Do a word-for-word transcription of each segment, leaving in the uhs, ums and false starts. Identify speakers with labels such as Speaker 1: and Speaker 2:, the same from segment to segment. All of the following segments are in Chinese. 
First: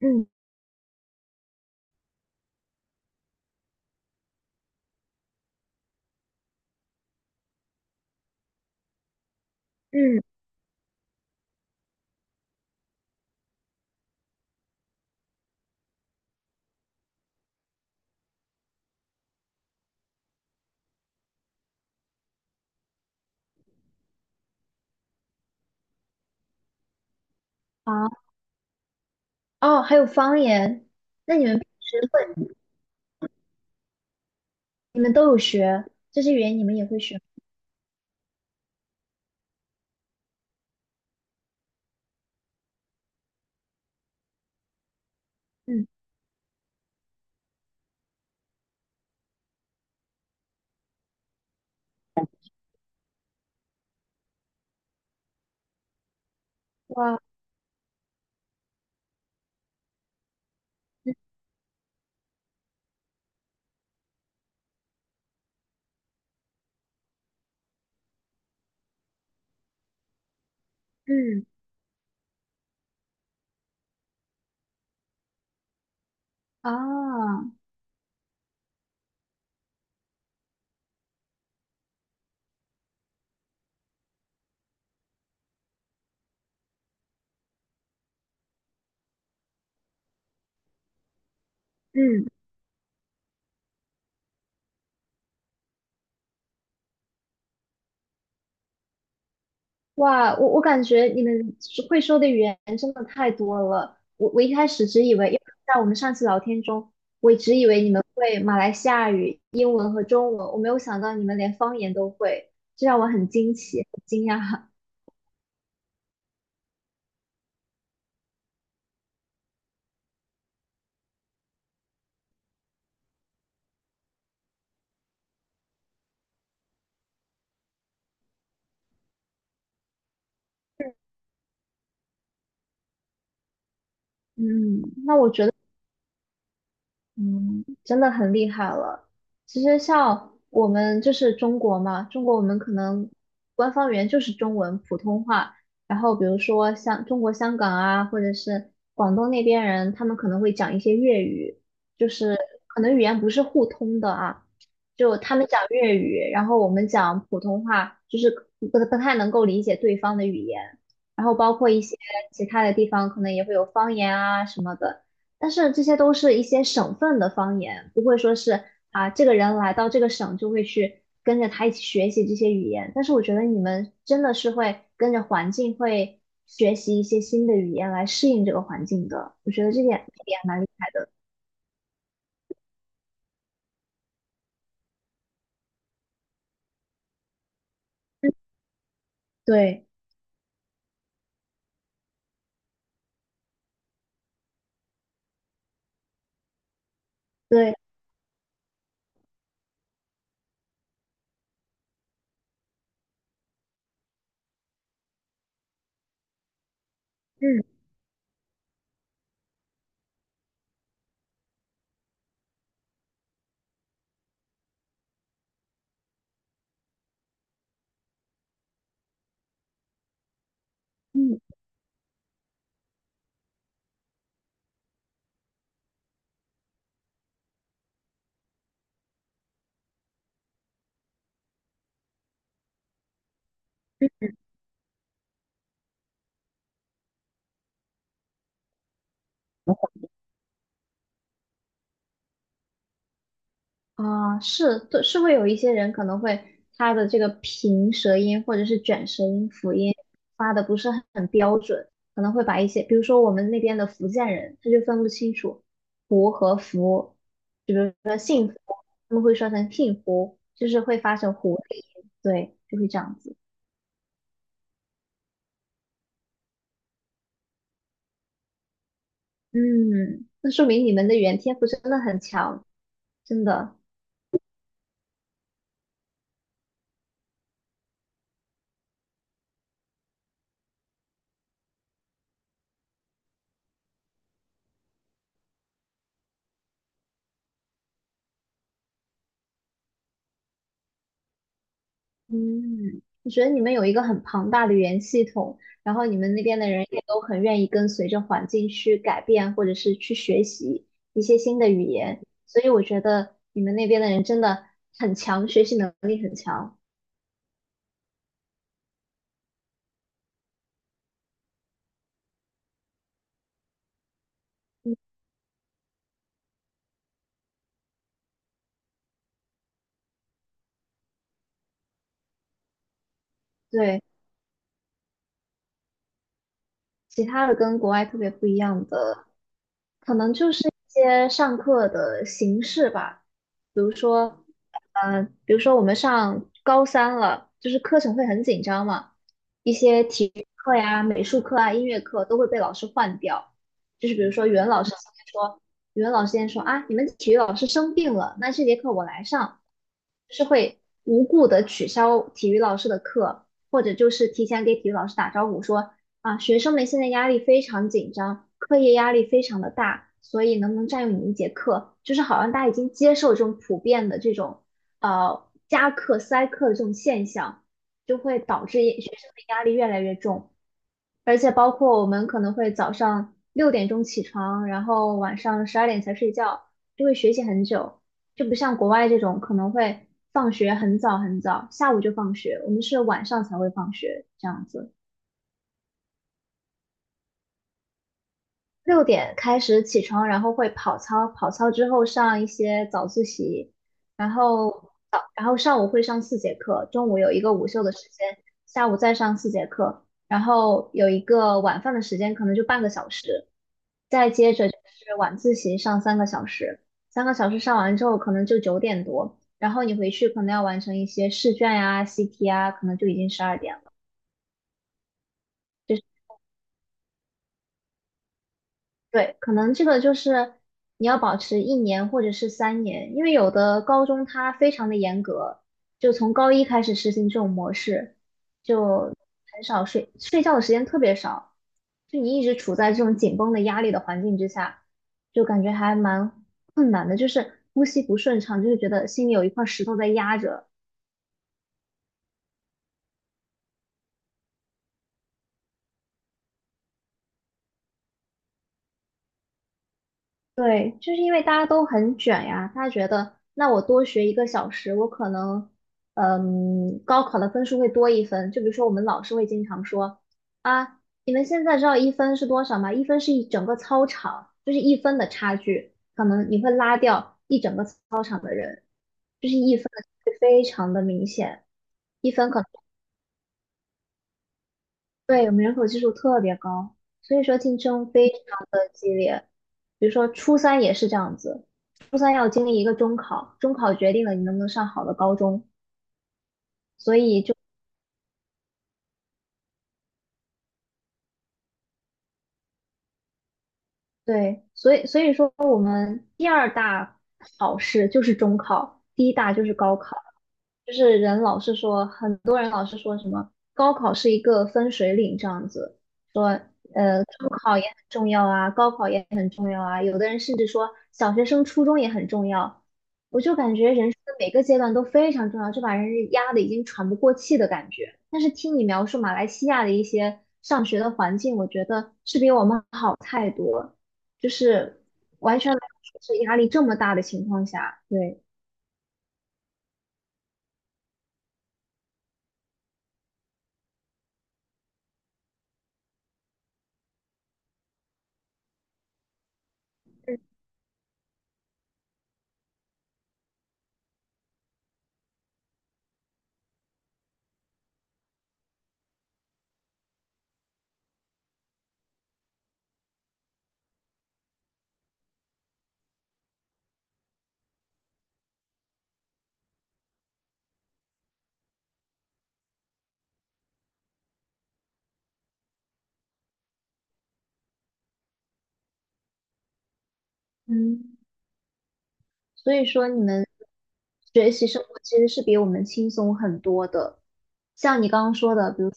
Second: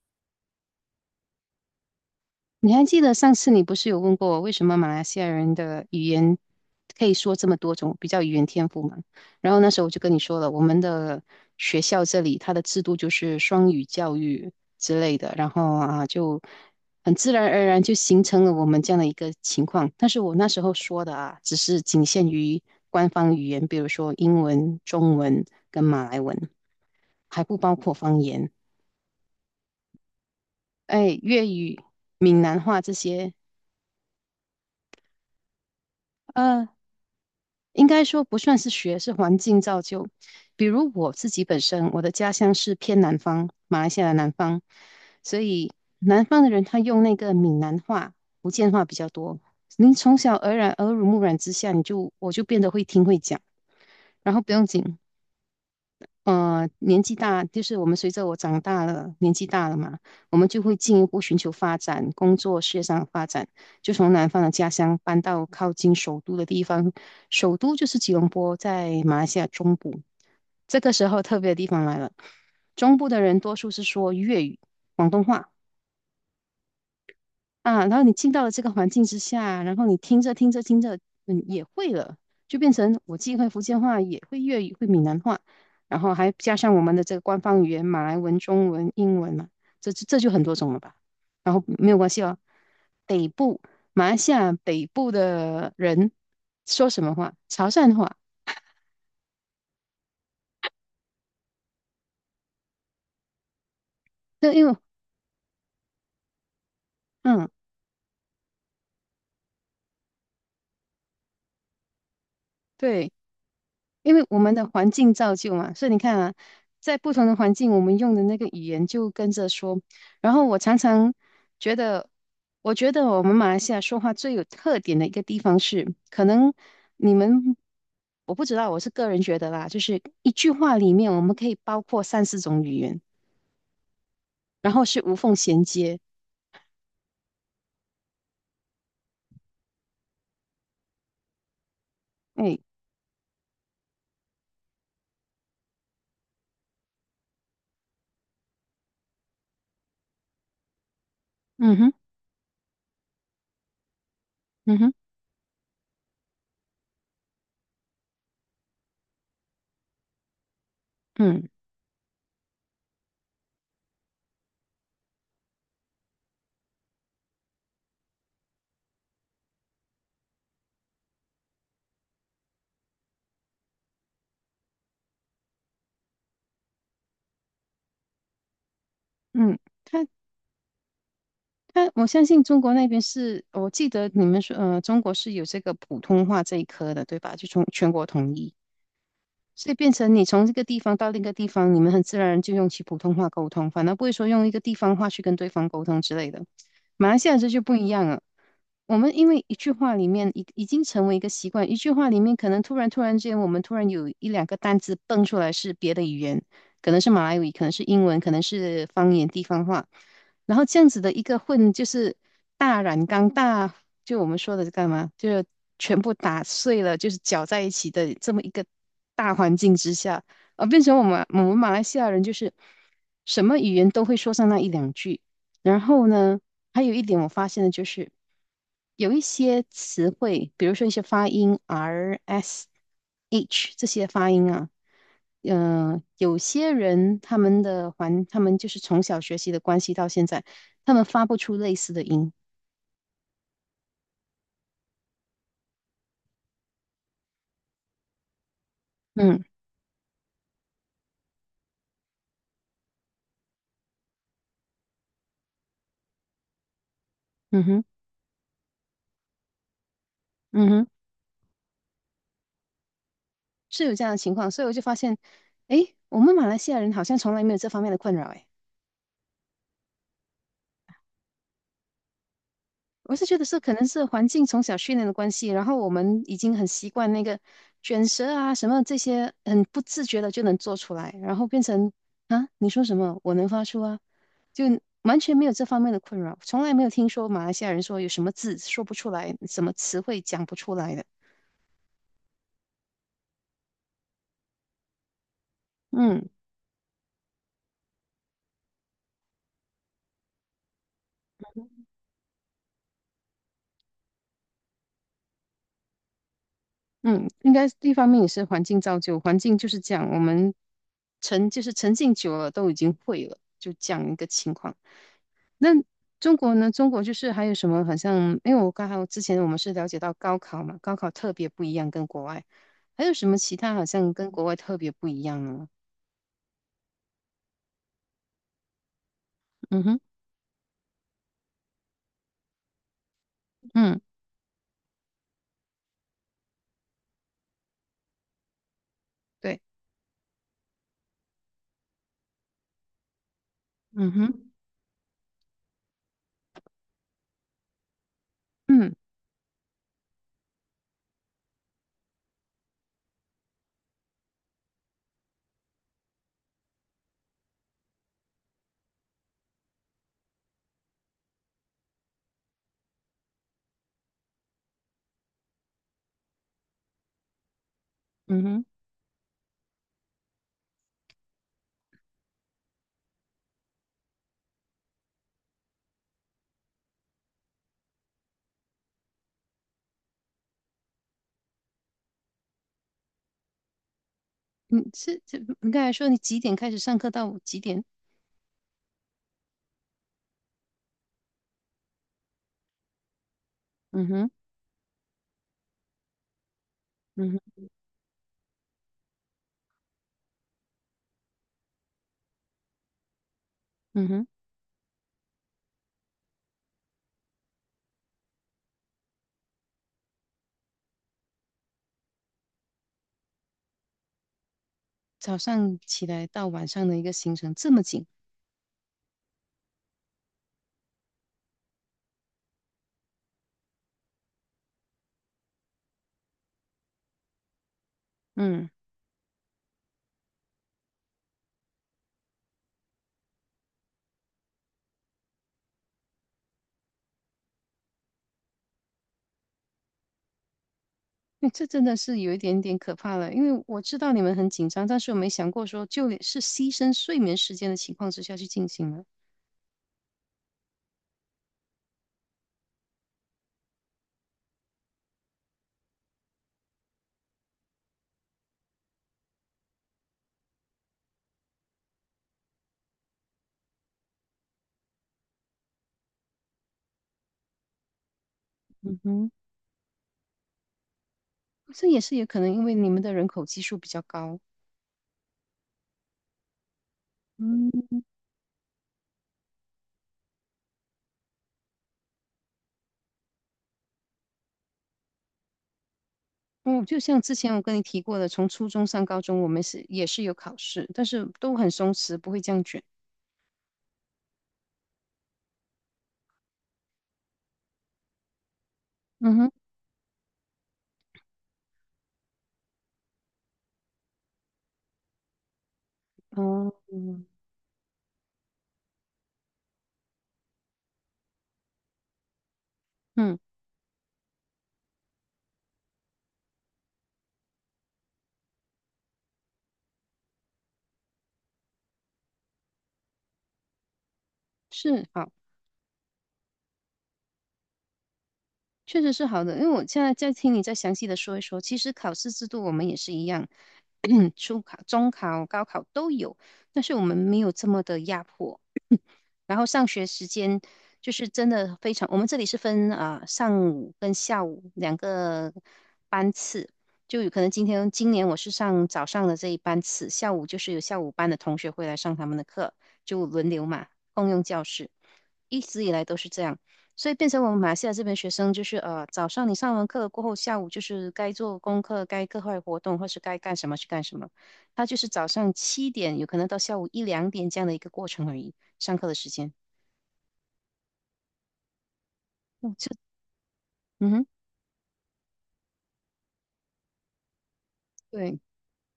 Speaker 1: 嗯
Speaker 2: 你还记得上次你不是有问过我，为什么马来西亚人的语言可以说这么多种，比较语言天赋嘛？然后那时候我就跟你
Speaker 1: 嗯，
Speaker 2: 说了，我们的学校这里它的制度就是双语教育之类的，然后啊就很自然而然就形成了我们这样的一个情况。但是我那时候说的啊，只是仅限于官方语言，比如说英文、中文跟马来文，还不包括方
Speaker 1: 好
Speaker 2: 言，
Speaker 1: 哦，还有方言，
Speaker 2: 哎，
Speaker 1: 那你
Speaker 2: 粤
Speaker 1: 们平
Speaker 2: 语、
Speaker 1: 时
Speaker 2: 闽
Speaker 1: 会，
Speaker 2: 南话这些。
Speaker 1: 你们都有学这些语言，你
Speaker 2: 呃，
Speaker 1: 们也会学吗？
Speaker 2: 应该说不算是学，是环境造就。比如我自己本身，我的家乡是偏南方，马来西亚的南方，所以
Speaker 1: 嗯，
Speaker 2: 南方的人他用那个闽南话、福建话比较多。您从小耳染、耳濡目染之下，你就我就变得会听会讲，然后不用紧，呃，年纪
Speaker 1: 哇，
Speaker 2: 大，就是我们随着我长大了，年纪大了嘛，我们就会进一
Speaker 1: 嗯
Speaker 2: 步寻求发展，工作、事业上的发展，就从南方的家乡搬到靠近首都的地方。首都就是吉隆坡，在马来西亚中部。这个时候特
Speaker 1: 嗯
Speaker 2: 别的地方来了，中部的人多数是说粤语、广东话。
Speaker 1: 啊，
Speaker 2: 啊，然后你进到了这个环境之下，然后你听着听着听着，嗯，也会了，就变成我既会福建话，也会粤语，会闽南话，然后还加上我们的这个官方语言马来文、中文、英文嘛，这这就很多种了吧。然后没有关系
Speaker 1: 嗯，
Speaker 2: 哦，北部马来西亚北部的人说什么话？潮汕话，
Speaker 1: 哇，我我感觉你们说会说的语言真的太多了。我我
Speaker 2: 那
Speaker 1: 一
Speaker 2: 因
Speaker 1: 开
Speaker 2: 为
Speaker 1: 始只以为，因为在我们上次聊天中，我一
Speaker 2: 嗯，
Speaker 1: 直以为你们会马来西亚语、英文和中文，我没有想到你们连方言都会，这让我
Speaker 2: 对。
Speaker 1: 很惊奇，很
Speaker 2: 因为
Speaker 1: 惊
Speaker 2: 我们
Speaker 1: 讶。
Speaker 2: 的环境造就嘛，所以你看啊，在不同的环境，我们用的那个语言就跟着说。然后我常常觉得，我觉得我们马来西亚说话最有特点的一个地方是，可能你们我不知道，我是个人觉得啦，就是一句话里面我们可以包括三四种语言，然
Speaker 1: 嗯，
Speaker 2: 后是无
Speaker 1: 那我
Speaker 2: 缝
Speaker 1: 觉得。
Speaker 2: 衔接。
Speaker 1: 嗯，真的很厉害了。其实像我们就是中国嘛，中国我
Speaker 2: 哎，
Speaker 1: 们可能官方语言就是中文普通话，然后比如说像中国香港啊，或者是广东那边人，他们可能会讲一些粤语，
Speaker 2: 嗯哼，
Speaker 1: 就是可能语言不是互通的啊，
Speaker 2: 嗯哼，
Speaker 1: 就他们讲粤语，然后我们讲普通话，就是不不太能够理解对方的语言，然后
Speaker 2: 嗯
Speaker 1: 包括一些其他的地方可能也会有方言啊什么的。但是这些都是一些省份的方言，不会说是啊，这个人来到这个省就会去跟着他一起学习这些语言。但是我觉得你们真的是会跟着环境会学习一些新的语言来适应这个环境的，我
Speaker 2: 嗯，
Speaker 1: 觉得这点
Speaker 2: 它
Speaker 1: 这点还蛮厉害的。
Speaker 2: 他我相信中国那边是，我记得你们说，呃，中国是有这个普通话这一科的，对吧？就从全国统一，所以
Speaker 1: 对
Speaker 2: 变成你从这个地方到另一个地方，你们很自然就用起普通话沟通，反而不会说用一个地方话去跟对方沟通之类的。马来西亚这就不
Speaker 1: 对，
Speaker 2: 一样了，我们因为一句话里面已已经成为一个习惯，一句话里面可能突然突然之间，我们突然有一两个单字蹦出来是别的语言，可能是马来语，
Speaker 1: 嗯
Speaker 2: 可能是英文，可能是方言地方话。然后这样子的一个混就是大染缸大，就我们说的干嘛，就是全部打碎了，就是搅在一起的这么一个大环境之下，啊，变成我们我
Speaker 1: 嗯。
Speaker 2: 们马来西亚人就是什么语言都会说上那一两句。然后呢，还有一点我发现的就是，有一些词汇，比如说一些发音 R、S、H 这些发音啊，嗯、呃有些人他们的环，他们就是从小学习的关系到现在，他们发不出类似的音。
Speaker 1: 啊，是，对，是会有一些人可能会他的这个平舌音或者是卷舌
Speaker 2: 嗯
Speaker 1: 音、辅音发的不是很很标准，可能会把一些，比如说我们那边的福建人，他就分不清楚胡和福，
Speaker 2: 嗯
Speaker 1: 就
Speaker 2: 哼
Speaker 1: 是他们会说成听胡，就
Speaker 2: 嗯
Speaker 1: 是
Speaker 2: 哼，
Speaker 1: 会发成胡，对，就会这样子。
Speaker 2: 是有这样的情况，所以我就发现，诶，我们马来西亚人好像从来没有这方面的困扰。诶。
Speaker 1: 嗯，那说明你们的语言天赋真的很强，
Speaker 2: 我是觉得
Speaker 1: 真
Speaker 2: 是可
Speaker 1: 的。
Speaker 2: 能是环境从小训练的关系，然后我们已经很习惯那个卷舌啊什么这些，很不自觉的就能做出来，然后变成啊你说什么我能发出啊，就完全没有这方面的困扰，从来没有听说马来西亚人说有什么字说不出来，什么词汇讲不出来的。
Speaker 1: 嗯，我觉得你们有一个很庞大的语言系统，然后你
Speaker 2: 嗯
Speaker 1: 们那边的人也都很愿意跟随着环境去改变，或者是去学习一些新的语言，所以我觉得你们那边的人真的很强，学习能力很强。
Speaker 2: 嗯，应该一方面也是环境造就，环境就是这样，我们沉就是沉浸久了都已经会了，就这样一个情况。
Speaker 1: 嗯，
Speaker 2: 那中国呢？中国就是还有什么？好像因为我刚好之前我们是了解到高考嘛，高考特别不一样，跟国外还有什么其他好
Speaker 1: 对。
Speaker 2: 像跟国外特别不一样呢？
Speaker 1: 其他的跟国外特别不一样的，
Speaker 2: 嗯哼，
Speaker 1: 可能就是一些上课的形式吧。比如
Speaker 2: 嗯，
Speaker 1: 说，呃，比如说我们上高三了，就是课程会很紧张嘛，
Speaker 2: 对，
Speaker 1: 一些体育课呀、美术课啊、音乐课都会被老师换掉。就
Speaker 2: 嗯
Speaker 1: 是比如说，
Speaker 2: 哼，
Speaker 1: 语文老师今天说，语文老师今天说啊，你们体育老师生病了，那这节课
Speaker 2: 嗯
Speaker 1: 我来上，就是会无故的取消体育老师的课。或者就是提前给体育老师打招呼说，啊，学生们现在压力非常紧张，课业压力非常的大，所以能不能占用你一节课，就是好像大家已经接受这种普遍的这种呃加课塞课的这种现象，就会
Speaker 2: 嗯哼，
Speaker 1: 导致也学生的压力越来越重。而且包括我们可能会早上六点钟起床，然后晚上十二点才睡觉，就会学习很久，就不像国外这种可能会放学很早很早，下午就放学，我们是晚上才会放学这样
Speaker 2: 你
Speaker 1: 子。
Speaker 2: 是这你刚才说你几点开始上课到几点？
Speaker 1: 六点开始起床，然后会跑操，跑操之后上一些早自习，
Speaker 2: 嗯哼，
Speaker 1: 然后早，然后上午会上四节课，中午有
Speaker 2: 嗯
Speaker 1: 一个
Speaker 2: 哼，
Speaker 1: 午休的时间，下午再上四节课，然后有一个晚饭的时间，可能就半个小时，
Speaker 2: 嗯哼，
Speaker 1: 再接着就是晚自习上三个小时，三个小时上完之后可能就九点多，然后你回去可能要完成一些试卷呀、习题啊，可能就已经十二点了。
Speaker 2: 早上起来到晚上的一个行程这么紧，
Speaker 1: 对，可能这个就是你要保持一年或者是三年，因为有的高中它非常的严格，就从高一开始实行这种模式，
Speaker 2: 嗯。
Speaker 1: 就很少睡，睡觉的时间特别少，就你一直处在这种紧绷的压力的环境之下，就感觉还蛮困难的，就是呼吸不顺畅，就是觉得心里有一块石头在压着。
Speaker 2: 嗯，这真的是有一点点可怕了，因为我知道你们很紧张，但是我没想过说，就连是牺牲睡眠时间的情况之下去进行了。
Speaker 1: 对，就是因为大家都很卷呀，大家觉得那我多学一个小时，我可能，嗯，高考的分数会多一分。就比如说我们老师会经常说，啊，你们现在知道一分是多少吗？一分是一整个操场，就是一分的差距，可能你会拉掉一整个操场的人，
Speaker 2: 嗯哼，
Speaker 1: 就是一分的差距非常的明显，
Speaker 2: 这也是有
Speaker 1: 一
Speaker 2: 可
Speaker 1: 分
Speaker 2: 能
Speaker 1: 可
Speaker 2: 因为你们的人口基数比较高。
Speaker 1: 对，我们人口基数特别高，所以说
Speaker 2: 嗯
Speaker 1: 竞争非常的激烈。比如说初三也是这样子，初三要经历一个中考，中考决定了你能不能上好的高中，
Speaker 2: 嗯，就
Speaker 1: 所
Speaker 2: 像之
Speaker 1: 以
Speaker 2: 前
Speaker 1: 就
Speaker 2: 我跟你提过的，从初中上高中，我们是也是有考试，但是都很松弛，不会这样卷。
Speaker 1: 对，所以所以说我们第二大考试就是中考，第一
Speaker 2: 嗯哼，
Speaker 1: 大就是高考。就是人老是说，很多人老是说什么高考是一个分水岭这样子，说
Speaker 2: 哦，
Speaker 1: 呃
Speaker 2: 嗯
Speaker 1: 中考也很重要啊，高考也很重要啊，有的人甚至说小学生、初中也很重要。
Speaker 2: 嗯，
Speaker 1: 我就感觉人生的每个阶段都非常重要，就把人压得已经喘不过气的感觉。但是听你描述马来西亚的一些上学的环境，我觉得是比我们好太多，就是
Speaker 2: 是好。
Speaker 1: 完全没有说是压力这么大的情况下，对，
Speaker 2: 确实是好的，因为我现在在听你再详细的说一说，其实考试制度我们也是一样，初考、中考、高考都有，但是我们没有这么的压迫。然后上学时间就是真的非常，我们这里是分啊、呃上午跟下午两个班次，就有可能今天今年我是上早上的这一班次，下午就是有下午班的同学会来上他们的课，就轮流嘛，共用教室，一直以来都是这样，所以变成我们马来西亚这边学生就是呃早上你上完课过后，下午就是该做功课、该课外活动或是该干什么去干什么，他就是早上七点有可能到下午一两点这样的一个过程而已。上课的时间。
Speaker 1: 嗯。所
Speaker 2: 哦，
Speaker 1: 以
Speaker 2: 这，
Speaker 1: 说，你们
Speaker 2: 嗯哼，
Speaker 1: 学习生活其实是比我们轻松很多的。像你刚刚
Speaker 2: 对
Speaker 1: 说的，比如说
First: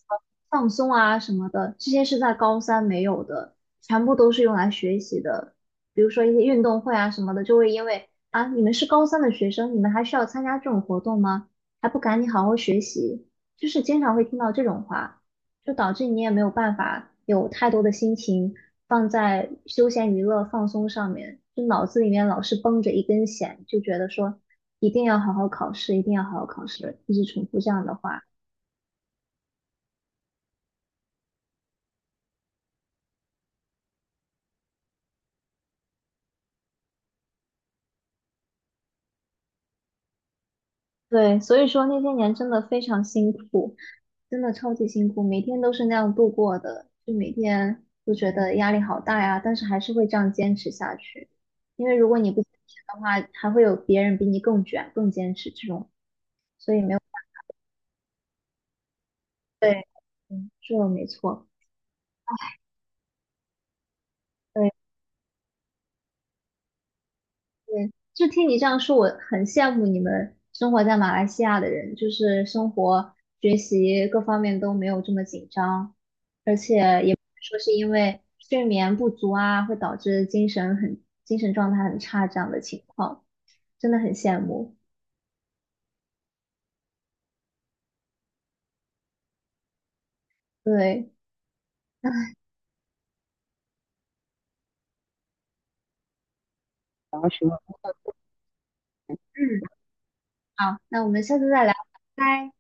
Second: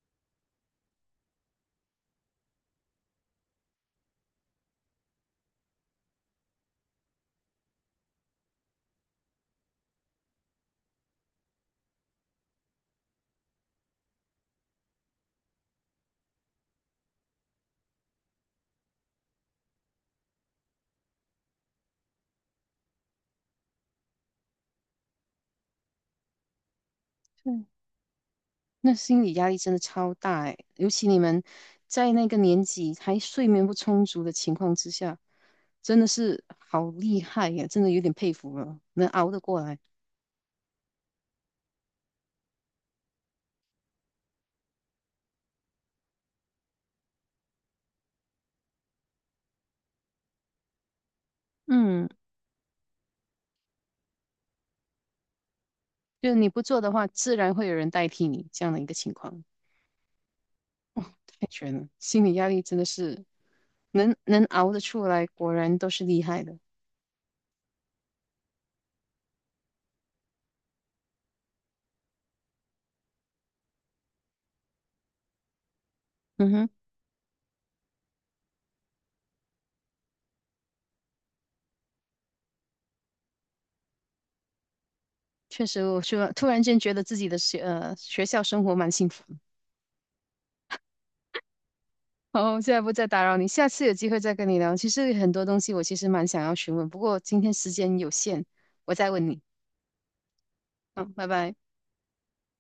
Speaker 1: 放松啊什么的，这些是在高三没有的，全部都是用来学习的。比如说一些运动会啊什么的，就会因为啊，你们是高三的学生，你们还需要参加这种活动吗？还不赶紧好好学习，就是经常会听到这种话。就导致你也没有办法有太多的心情放在休闲娱乐放松上面，就脑子里面老是绷着一根弦，就觉得说一定要好好考试，一定要好好考试，一直重复
Speaker 2: 对，
Speaker 1: 这样的话。
Speaker 2: 那心理压力真的超大哎，尤其你们在那个年纪还睡眠不充足的情况之下，真的是好厉害呀，真的有点佩服了，能熬得过来。
Speaker 1: 对，所以说那些年真的非常辛苦，真的超级辛苦，每天都是那样度过的，就每天都觉得压力好大呀，但是还是会这样坚持下去，因为
Speaker 2: 嗯，
Speaker 1: 如果你不坚持的话，还会有别人比你更卷、更坚持这种，
Speaker 2: 就是你不
Speaker 1: 所
Speaker 2: 做
Speaker 1: 以
Speaker 2: 的
Speaker 1: 没有。
Speaker 2: 话，自然会有人代替你这样的一个情况，
Speaker 1: 对，嗯，是的，没
Speaker 2: 太
Speaker 1: 错，
Speaker 2: 悬了，心理压力真的是能能
Speaker 1: 对
Speaker 2: 熬得出来，果然都是厉害的。
Speaker 1: 对，就听你这样说，我很羡慕你们生活在马来西亚的人，就是生活、学习各方面都没有这么紧张，
Speaker 2: 嗯
Speaker 1: 而
Speaker 2: 哼，
Speaker 1: 且也不会说是因为睡眠不足啊，会导致精神很精神状态很差这样的情况，真的很羡慕。
Speaker 2: 确实，我说突然间觉得自己的学呃学校生活蛮幸福
Speaker 1: 对，然
Speaker 2: 哦，现在不再打扰你，下次有机会再跟你聊。其实很多东西我其实蛮想要询问，不过
Speaker 1: 好
Speaker 2: 今
Speaker 1: 什
Speaker 2: 天
Speaker 1: 么？
Speaker 2: 时间有限，我再问你。
Speaker 1: 嗯，好，那我
Speaker 2: 嗯，
Speaker 1: 们
Speaker 2: 拜
Speaker 1: 下次
Speaker 2: 拜。
Speaker 1: 再聊，拜拜。